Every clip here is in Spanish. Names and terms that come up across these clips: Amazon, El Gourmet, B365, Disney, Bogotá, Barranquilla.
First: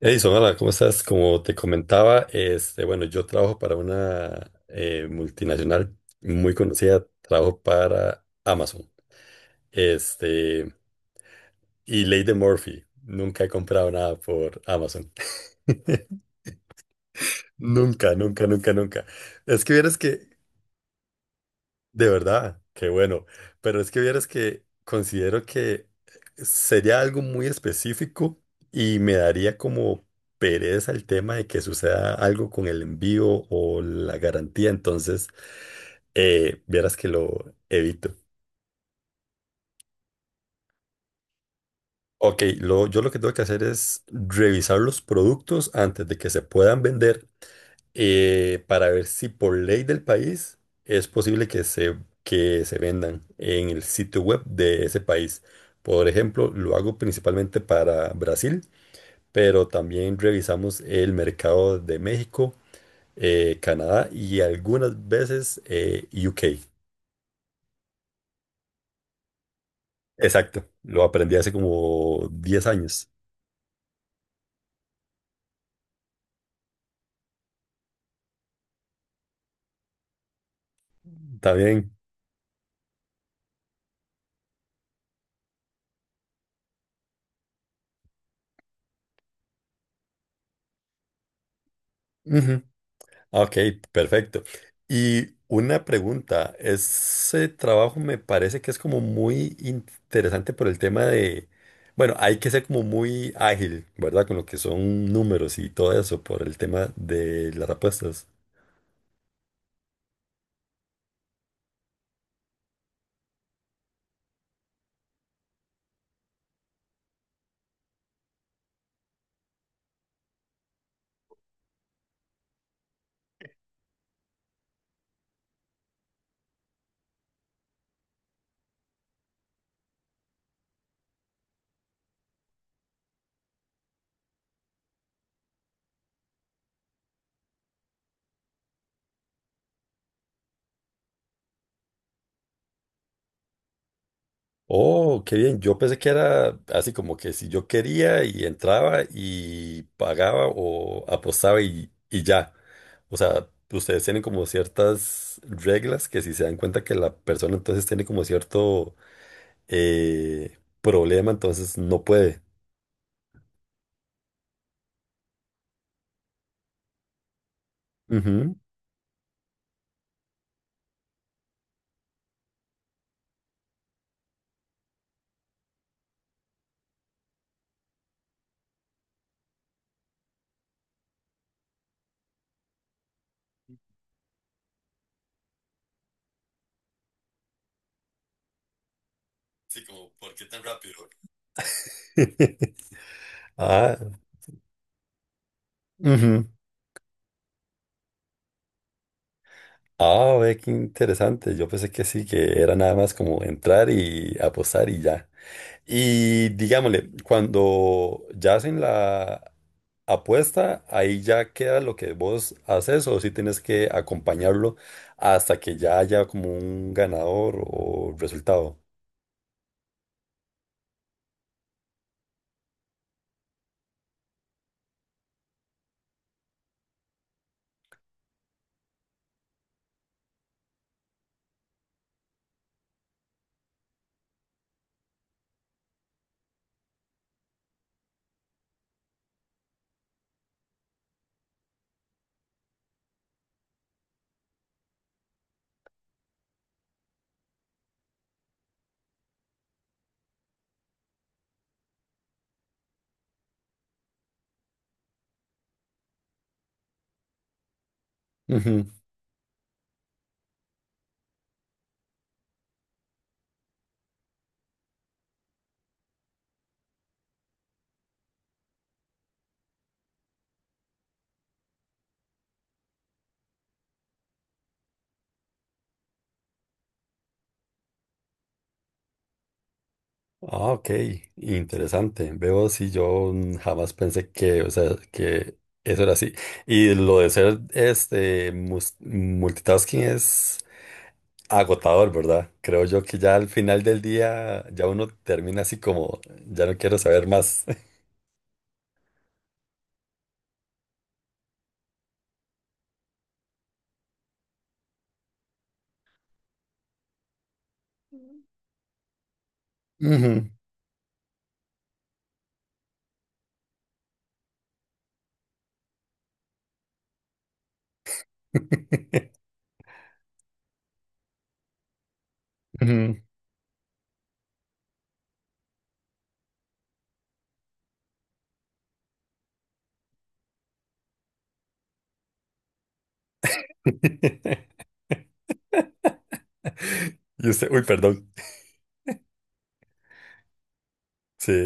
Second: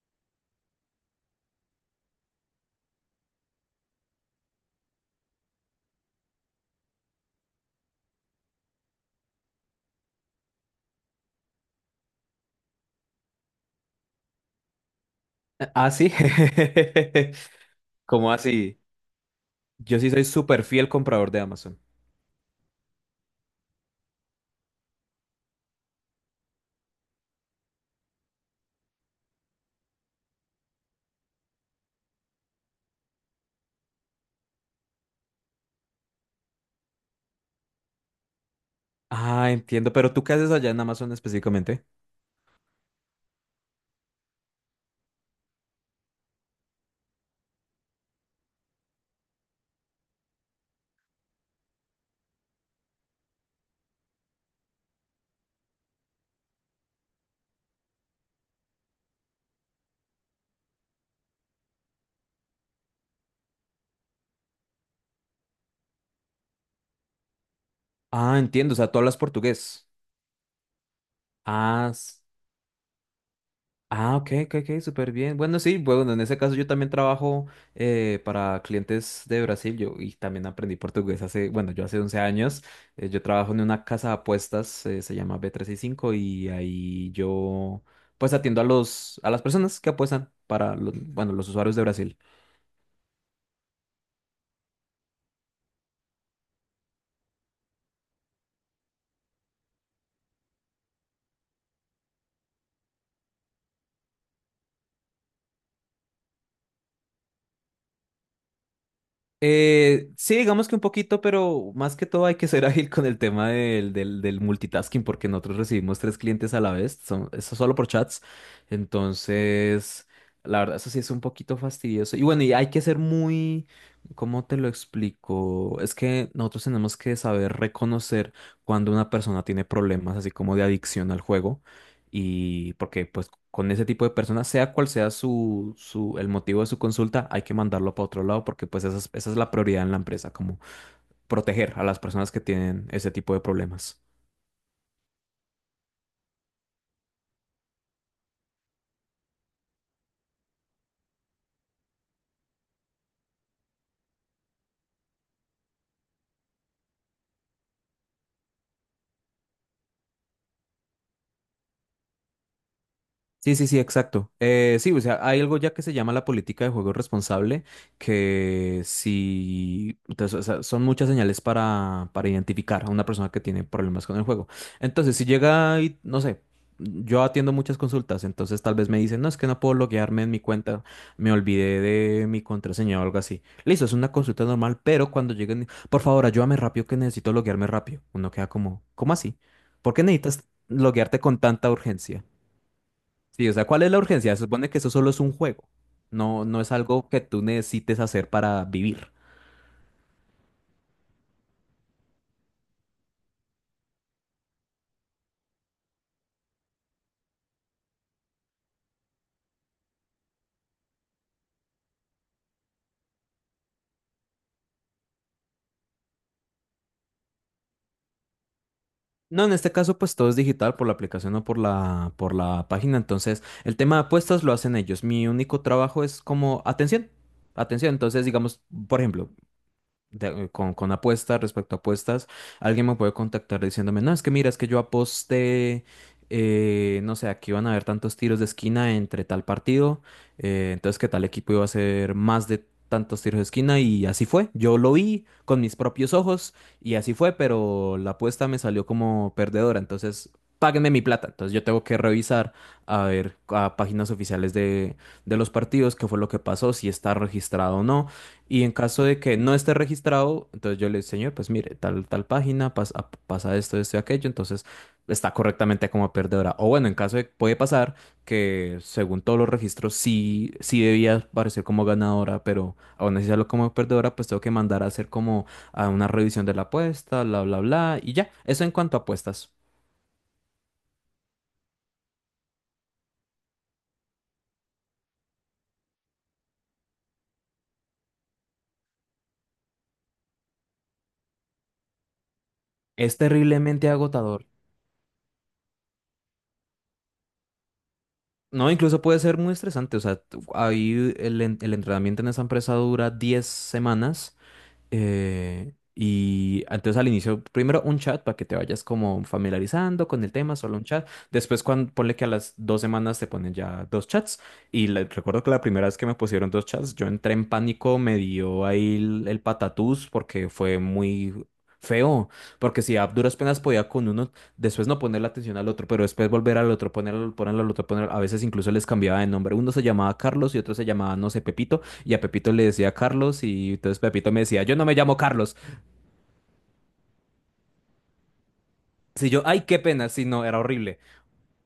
Edison, hola, ¿cómo estás? Como te comentaba, bueno, yo trabajo para una multinacional muy conocida. Trabajo para Amazon. Este, y Ley de Murphy, nunca he comprado nada por Amazon. Ah, sí. Nunca, ¿Cómo nunca, nunca, así? nunca. Es que vieras Yo sí soy que... súper fiel comprador de Amazon. De verdad, qué bueno. Pero es que vieras que considero que sería algo muy específico y me daría como pereza el tema de que suceda algo con el envío o la garantía. Entonces, vieras que lo evito. Ah, entiendo. Pero ¿tú qué haces allá en Amazon específicamente? Ok, yo lo que tengo que hacer es revisar los productos antes de que se puedan vender, para ver si por ley del país es posible que se vendan en el sitio web de ese país. Por ejemplo, lo hago principalmente para Brasil, pero también revisamos el mercado de México, Canadá y algunas veces UK. Ah, entiendo. O sea, tú hablas portugués. Exacto, lo aprendí hace Ah, como 10 años. ah, ok, ok, ok, súper bien. Bueno, sí, bueno, en ese caso yo también trabajo para clientes de Brasil. Yo y también aprendí portugués hace, bueno, yo También. hace 11 años. Yo trabajo en una casa de apuestas, se llama B365 y cinco, y ahí yo pues atiendo a las personas que apuestan para los, bueno, los usuarios de Brasil. Ujú. Ok, perfecto. Y una pregunta, ese trabajo me parece que es como muy interesante por el tema de, bueno, hay que ser como muy ágil, ¿verdad? Con lo que son números y todo eso por el tema de las apuestas. Sí, digamos que un poquito, pero más que todo hay que ser ágil con el tema del multitasking, porque nosotros recibimos tres clientes a la vez, son, eso solo por chats. Entonces, la verdad, eso sí es un poquito fastidioso. Y bueno, y hay que ser muy, ¿cómo te lo explico? Es que nosotros tenemos que saber reconocer cuando una persona tiene problemas, así como de adicción al juego, y porque pues con ese tipo de personas, sea cual sea el motivo de su consulta, hay que mandarlo para otro lado porque pues esa es la prioridad en la empresa, como proteger a las personas que tienen ese tipo de problemas. Oh, qué bien. Yo pensé que era así como que si yo quería y entraba y pagaba o apostaba y ya. O sea, ustedes tienen como ciertas reglas que si se dan cuenta que la persona entonces tiene como cierto problema, entonces no puede. Sí, sí, sí, exacto. Sí, o sea, hay algo ya que se llama la política de juego responsable, Ujú. que si, entonces, o sea, son muchas señales para identificar a una persona que tiene problemas con el juego. Entonces, si llega y, no sé, yo atiendo muchas consultas, entonces tal vez me dicen, no, es que no puedo loguearme en mi cuenta, me olvidé de mi contraseña o algo así. Listo, es una consulta normal, pero cuando lleguen, por favor, ayúdame rápido que necesito loguearme rápido. Uno queda como, ¿cómo así? Sí, ¿Por qué como, ¿por qué necesitas tan rápido? loguearte con tanta urgencia? Sí, o sea, ¿cuál es Ah, la urgencia? Se supone que eso solo es un juego. ujú. No, no es algo que tú necesites hacer para vivir. Ah, ve qué interesante. Yo pensé que sí, que era nada más como entrar y apostar y ya. Y digámosle, cuando ya hacen la apuesta, ahí ya queda lo que vos haces o si tienes que acompañarlo hasta que ya haya como un ganador o resultado. No, en este caso, pues todo es digital por la aplicación o por la página. Entonces, el tema de apuestas lo hacen ellos. Mi único trabajo es como atención. Atención. Entonces, digamos, por ejemplo, con apuestas, respecto a apuestas, alguien me puede contactar diciéndome, no, es que mira, es que yo aposté, no sé, aquí van a haber tantos tiros de esquina entre tal partido, entonces que tal equipo iba a hacer más de tantos tiros de esquina y así fue. Yo lo vi con mis propios ojos y así fue, pero la apuesta me salió como perdedora, entonces. Páguenme mi plata. Entonces yo tengo que revisar a ver a páginas oficiales de los partidos qué fue lo que pasó, si está registrado o no y en caso de que no esté registrado, entonces yo le digo, señor, pues mire, tal página, pasa esto, esto y aquello, entonces está correctamente como perdedora. O bueno, en caso de, puede pasar que según todos los registros sí, sí debía aparecer como ganadora, pero aún así salió como perdedora, pues tengo que mandar a hacer como a una revisión de la apuesta, bla, bla, bla, y ya. Eso en cuanto a apuestas. Ah, ok, interesante. Veo si yo jamás pensé que, o sea, que eso era así. Y lo de ser multitasking es agotador, ¿verdad? Creo yo que Es ya al final terriblemente del agotador. día ya uno termina así como, ya no quiero saber más. No, incluso puede ser muy estresante. O sea, ahí el entrenamiento en esa empresa dura 10 semanas. Y entonces al inicio, primero un chat para que te vayas como familiarizando con el Ujú, tema, solo un chat. Después, cuando, ponle que a las 2 semanas te ponen ya dos chats. Recuerdo que la primera vez que me pusieron dos chats, yo entré en pánico, me dio ahí el patatús porque fue muy feo. Porque si a ujú. duras penas podía con uno, después no poner la atención al otro, pero después volver al otro, ponerlo, ponerlo al otro, ponerlo. A veces incluso les cambiaba de nombre. Uno se llamaba Carlos y otro se llamaba, no sé, Pepito y a Pepito le decía Carlos y entonces Pepito me decía, yo no me llamo Carlos. Y usted, uy, perdón. Si yo, ay, qué pena, si no, era horrible.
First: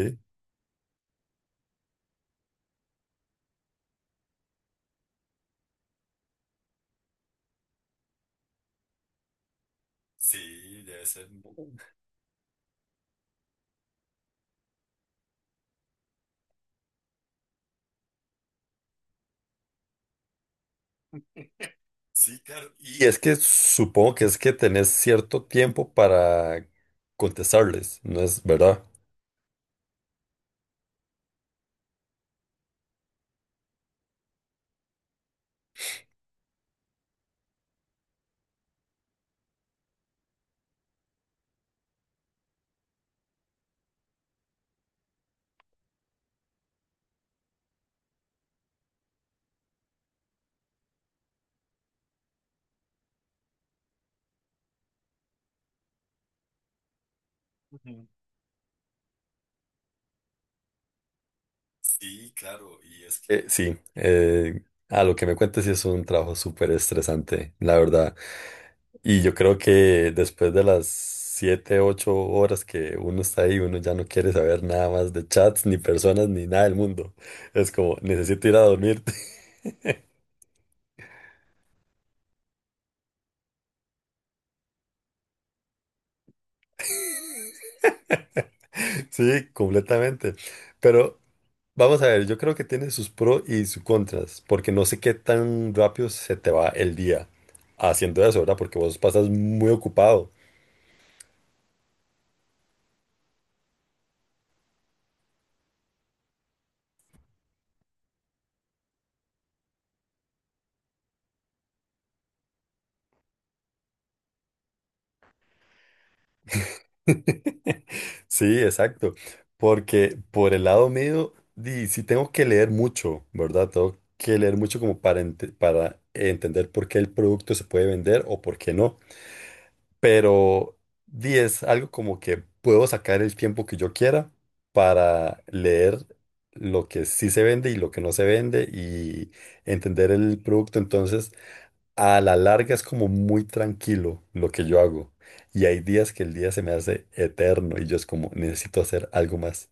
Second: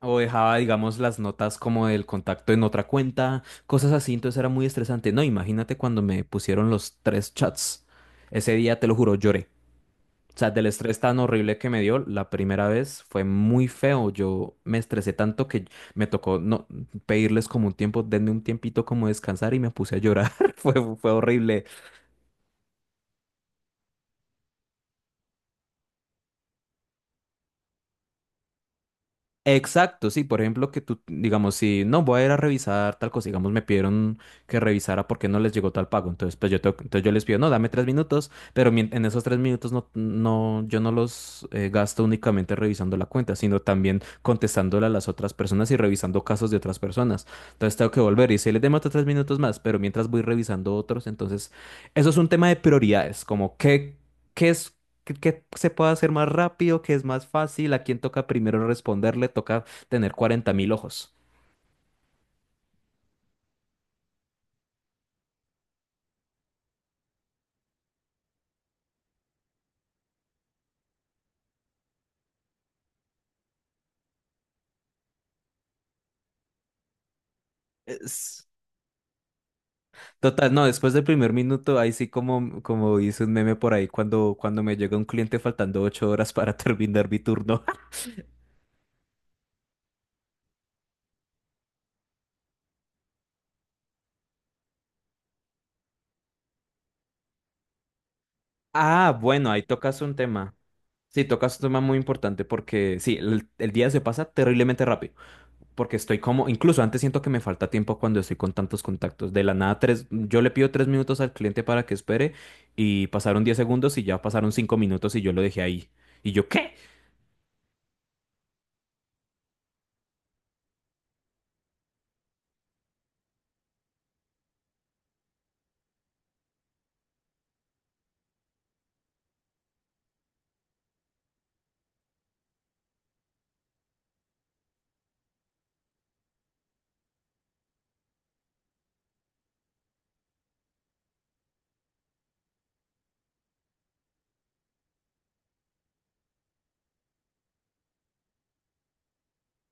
O dejaba, digamos, las notas como del contacto en otra cuenta, cosas así, entonces era muy estresante. No, imagínate cuando me pusieron los tres chats. Ese día, te lo juro, lloré. O sea, del Sí, estrés debe tan ser. horrible que me dio la primera vez fue muy feo. Yo me estresé tanto que me tocó no pedirles como un tiempo, denme un tiempito como descansar y me puse a llorar. Fue horrible. Sí, claro. Y es que supongo que es que tenés cierto tiempo para contestarles, ¿no es verdad? Exacto, sí, por ejemplo, que tú, digamos, si no voy a ir a revisar tal cosa, digamos, me pidieron que revisara por qué no les llegó tal pago, entonces yo les pido, no, dame 3 minutos, pero en esos 3 minutos no, no, yo no los gasto únicamente revisando la cuenta, sino también contestándole a las otras personas y revisando casos de otras personas. Entonces tengo que volver y si les demora 3 minutos más, pero mientras voy revisando otros, entonces, eso es un tema de prioridades, como qué es que se puede hacer más rápido, que es más fácil, a quién Ujú. toca primero responderle, toca tener 40.000 ojos. Sí, claro. Y es que... a lo que me cuentes sí es un trabajo súper estresante, la verdad. Y yo creo que después de las 7, 8 horas que uno está ahí, uno ya no quiere saber nada más de chats, ni personas, ni nada del mundo. Es como, Es- necesito ir a dormir. Total, no, después del primer minuto, ahí sí como, como hice un meme por ahí cuando, cuando me llega un cliente faltando 8 horas para terminar mi turno. Sí, completamente. Pero... Vamos a ver, yo creo que tiene sus pros y sus contras, porque no sé qué tan rápido se te va el día haciendo eso, ¿verdad? Porque vos Ah, pasas bueno, ahí muy tocas un ocupado. tema. Sí, tocas un tema muy importante porque sí, el día se pasa terriblemente rápido. Porque estoy como, incluso antes siento que me falta tiempo cuando estoy con tantos contactos. De la nada, yo le pido 3 minutos al cliente para que espere y pasaron 10 segundos y ya pasaron 5 minutos y yo lo dejé ahí. Y yo, ¿qué? Sí, exacto. Porque por el lado mío, di, sí tengo que leer mucho, ¿verdad? Tengo que leer mucho como para entender por qué el producto se puede vender o por qué no. Pero 10, algo como que puedo sacar el tiempo que yo quiera para leer lo que sí se vende y lo que no se vende y entender el producto. Entonces, a la larga es como muy tranquilo lo que yo hago. Y hay días que el día se me hace eterno y yo es como, necesito hacer algo más,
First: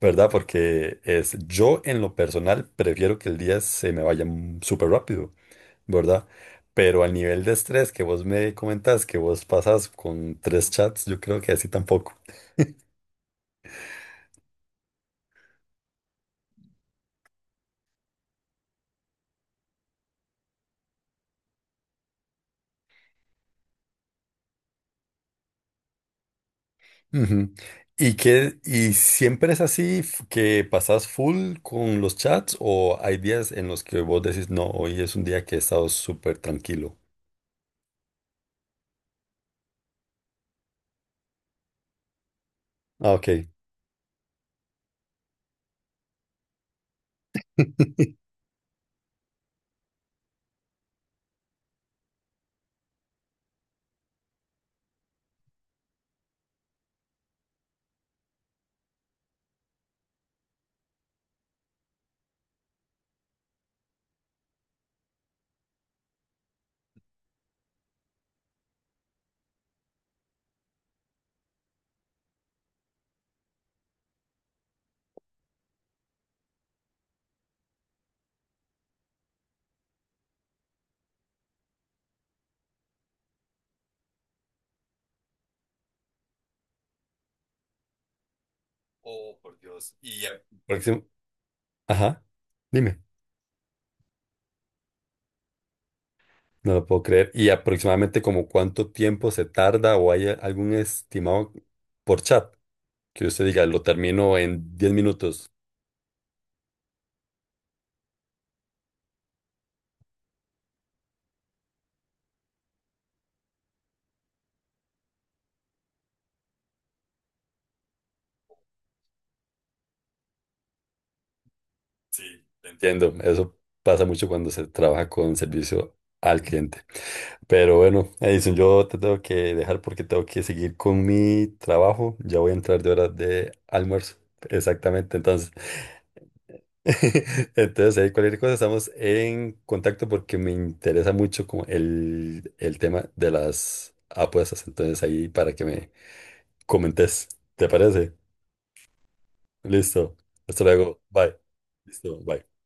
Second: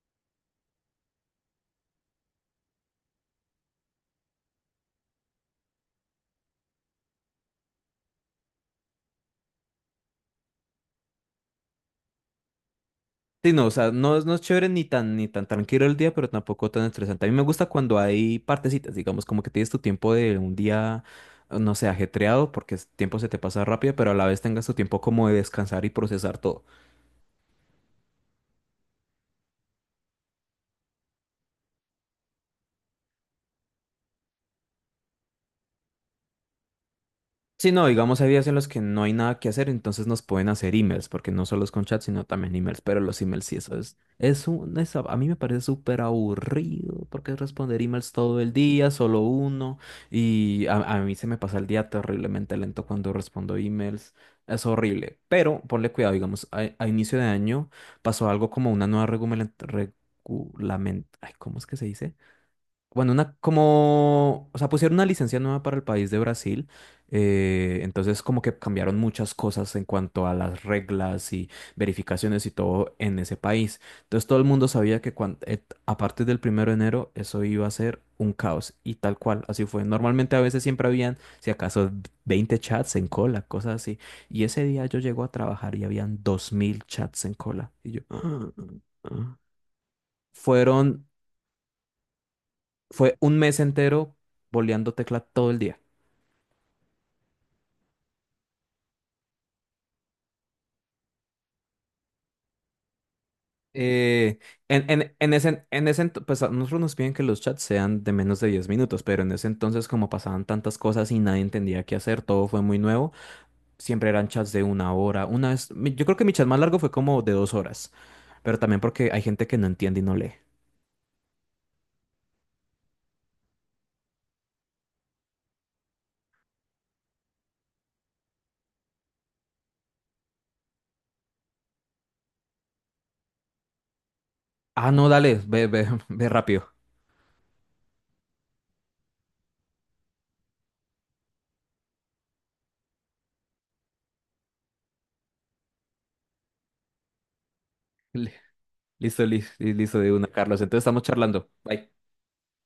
¿verdad? Porque es, yo en lo personal prefiero que el día se me vaya súper rápido. ¿Verdad? Pero al nivel de estrés que vos me comentás, que vos pasas con tres chats, yo creo que así tampoco. Sí, no, o sea, no, no es chévere ni tan tranquilo el día, pero tampoco tan estresante. A mí me gusta cuando hay partecitas, digamos, como que tienes tu tiempo de un día, no sé, ajetreado, porque el tiempo se te pasa rápido, pero a la vez tengas tu tiempo como de descansar y procesar todo. Ujú. ¿Y que y siempre es así que pasás full con los chats o hay días en los que vos decís, no, hoy es un día que he estado súper tranquilo? Sí, no, digamos, hay días en los que no hay nada que hacer, entonces nos pueden hacer emails, porque no solo es con chat, sino también emails, pero Ah, los ok. emails sí, eso es un, es a mí me parece súper aburrido, porque es responder emails todo el día, solo uno, y a mí se me pasa el día terriblemente lento cuando respondo emails, es horrible, pero ponle cuidado, digamos, a inicio de año pasó algo como una nueva regulamentación, ay, ¿cómo es que se dice? Bueno, una como, o sea, pusieron una licencia nueva para el país de Brasil, entonces como que cambiaron muchas cosas en cuanto a las reglas y verificaciones y todo en ese país. Entonces todo el mundo sabía que a partir del 1 de enero eso iba a ser un caos y tal cual, así fue. Normalmente a veces siempre habían, si acaso, 20 chats en cola, cosas así. Y ese día yo llego a trabajar y habían 2.000 chats en cola. Y yo. Oh, por Dios. Y ya- próximo. Fueron Ajá, dime. fue un mes entero boleando tecla todo el día. No lo puedo creer. ¿Y aproximadamente como cuánto tiempo se tarda o hay algún estimado por chat? Que usted diga, lo termino Eh, en 10 minutos. Pues a nosotros nos piden que los chats sean de menos de 10 minutos, pero en ese entonces como pasaban tantas cosas y nadie entendía qué hacer, todo fue muy nuevo, siempre eran chats de una hora. Una vez, yo creo que mi chat más largo fue como de 2 horas, pero también porque hay gente que no entiende y no lee. Sí, te entiendo. Eso pasa mucho cuando se trabaja con servicio al cliente. Pero bueno, Edison, yo te tengo que dejar porque tengo que seguir con mi trabajo. Ya voy a entrar de horas de almuerzo. Ah, no, Exactamente, dale, entonces. ve, ve, ve rápido. Entonces, ahí cualquier cosa estamos en contacto porque me interesa mucho como el tema de las apuestas. Entonces, ahí para que me comentes. ¿Te parece? Li- Listo, listo, listo de Listo. una, Carlos. Hasta Entonces luego. estamos Bye. charlando. Bye. Listo. Bye.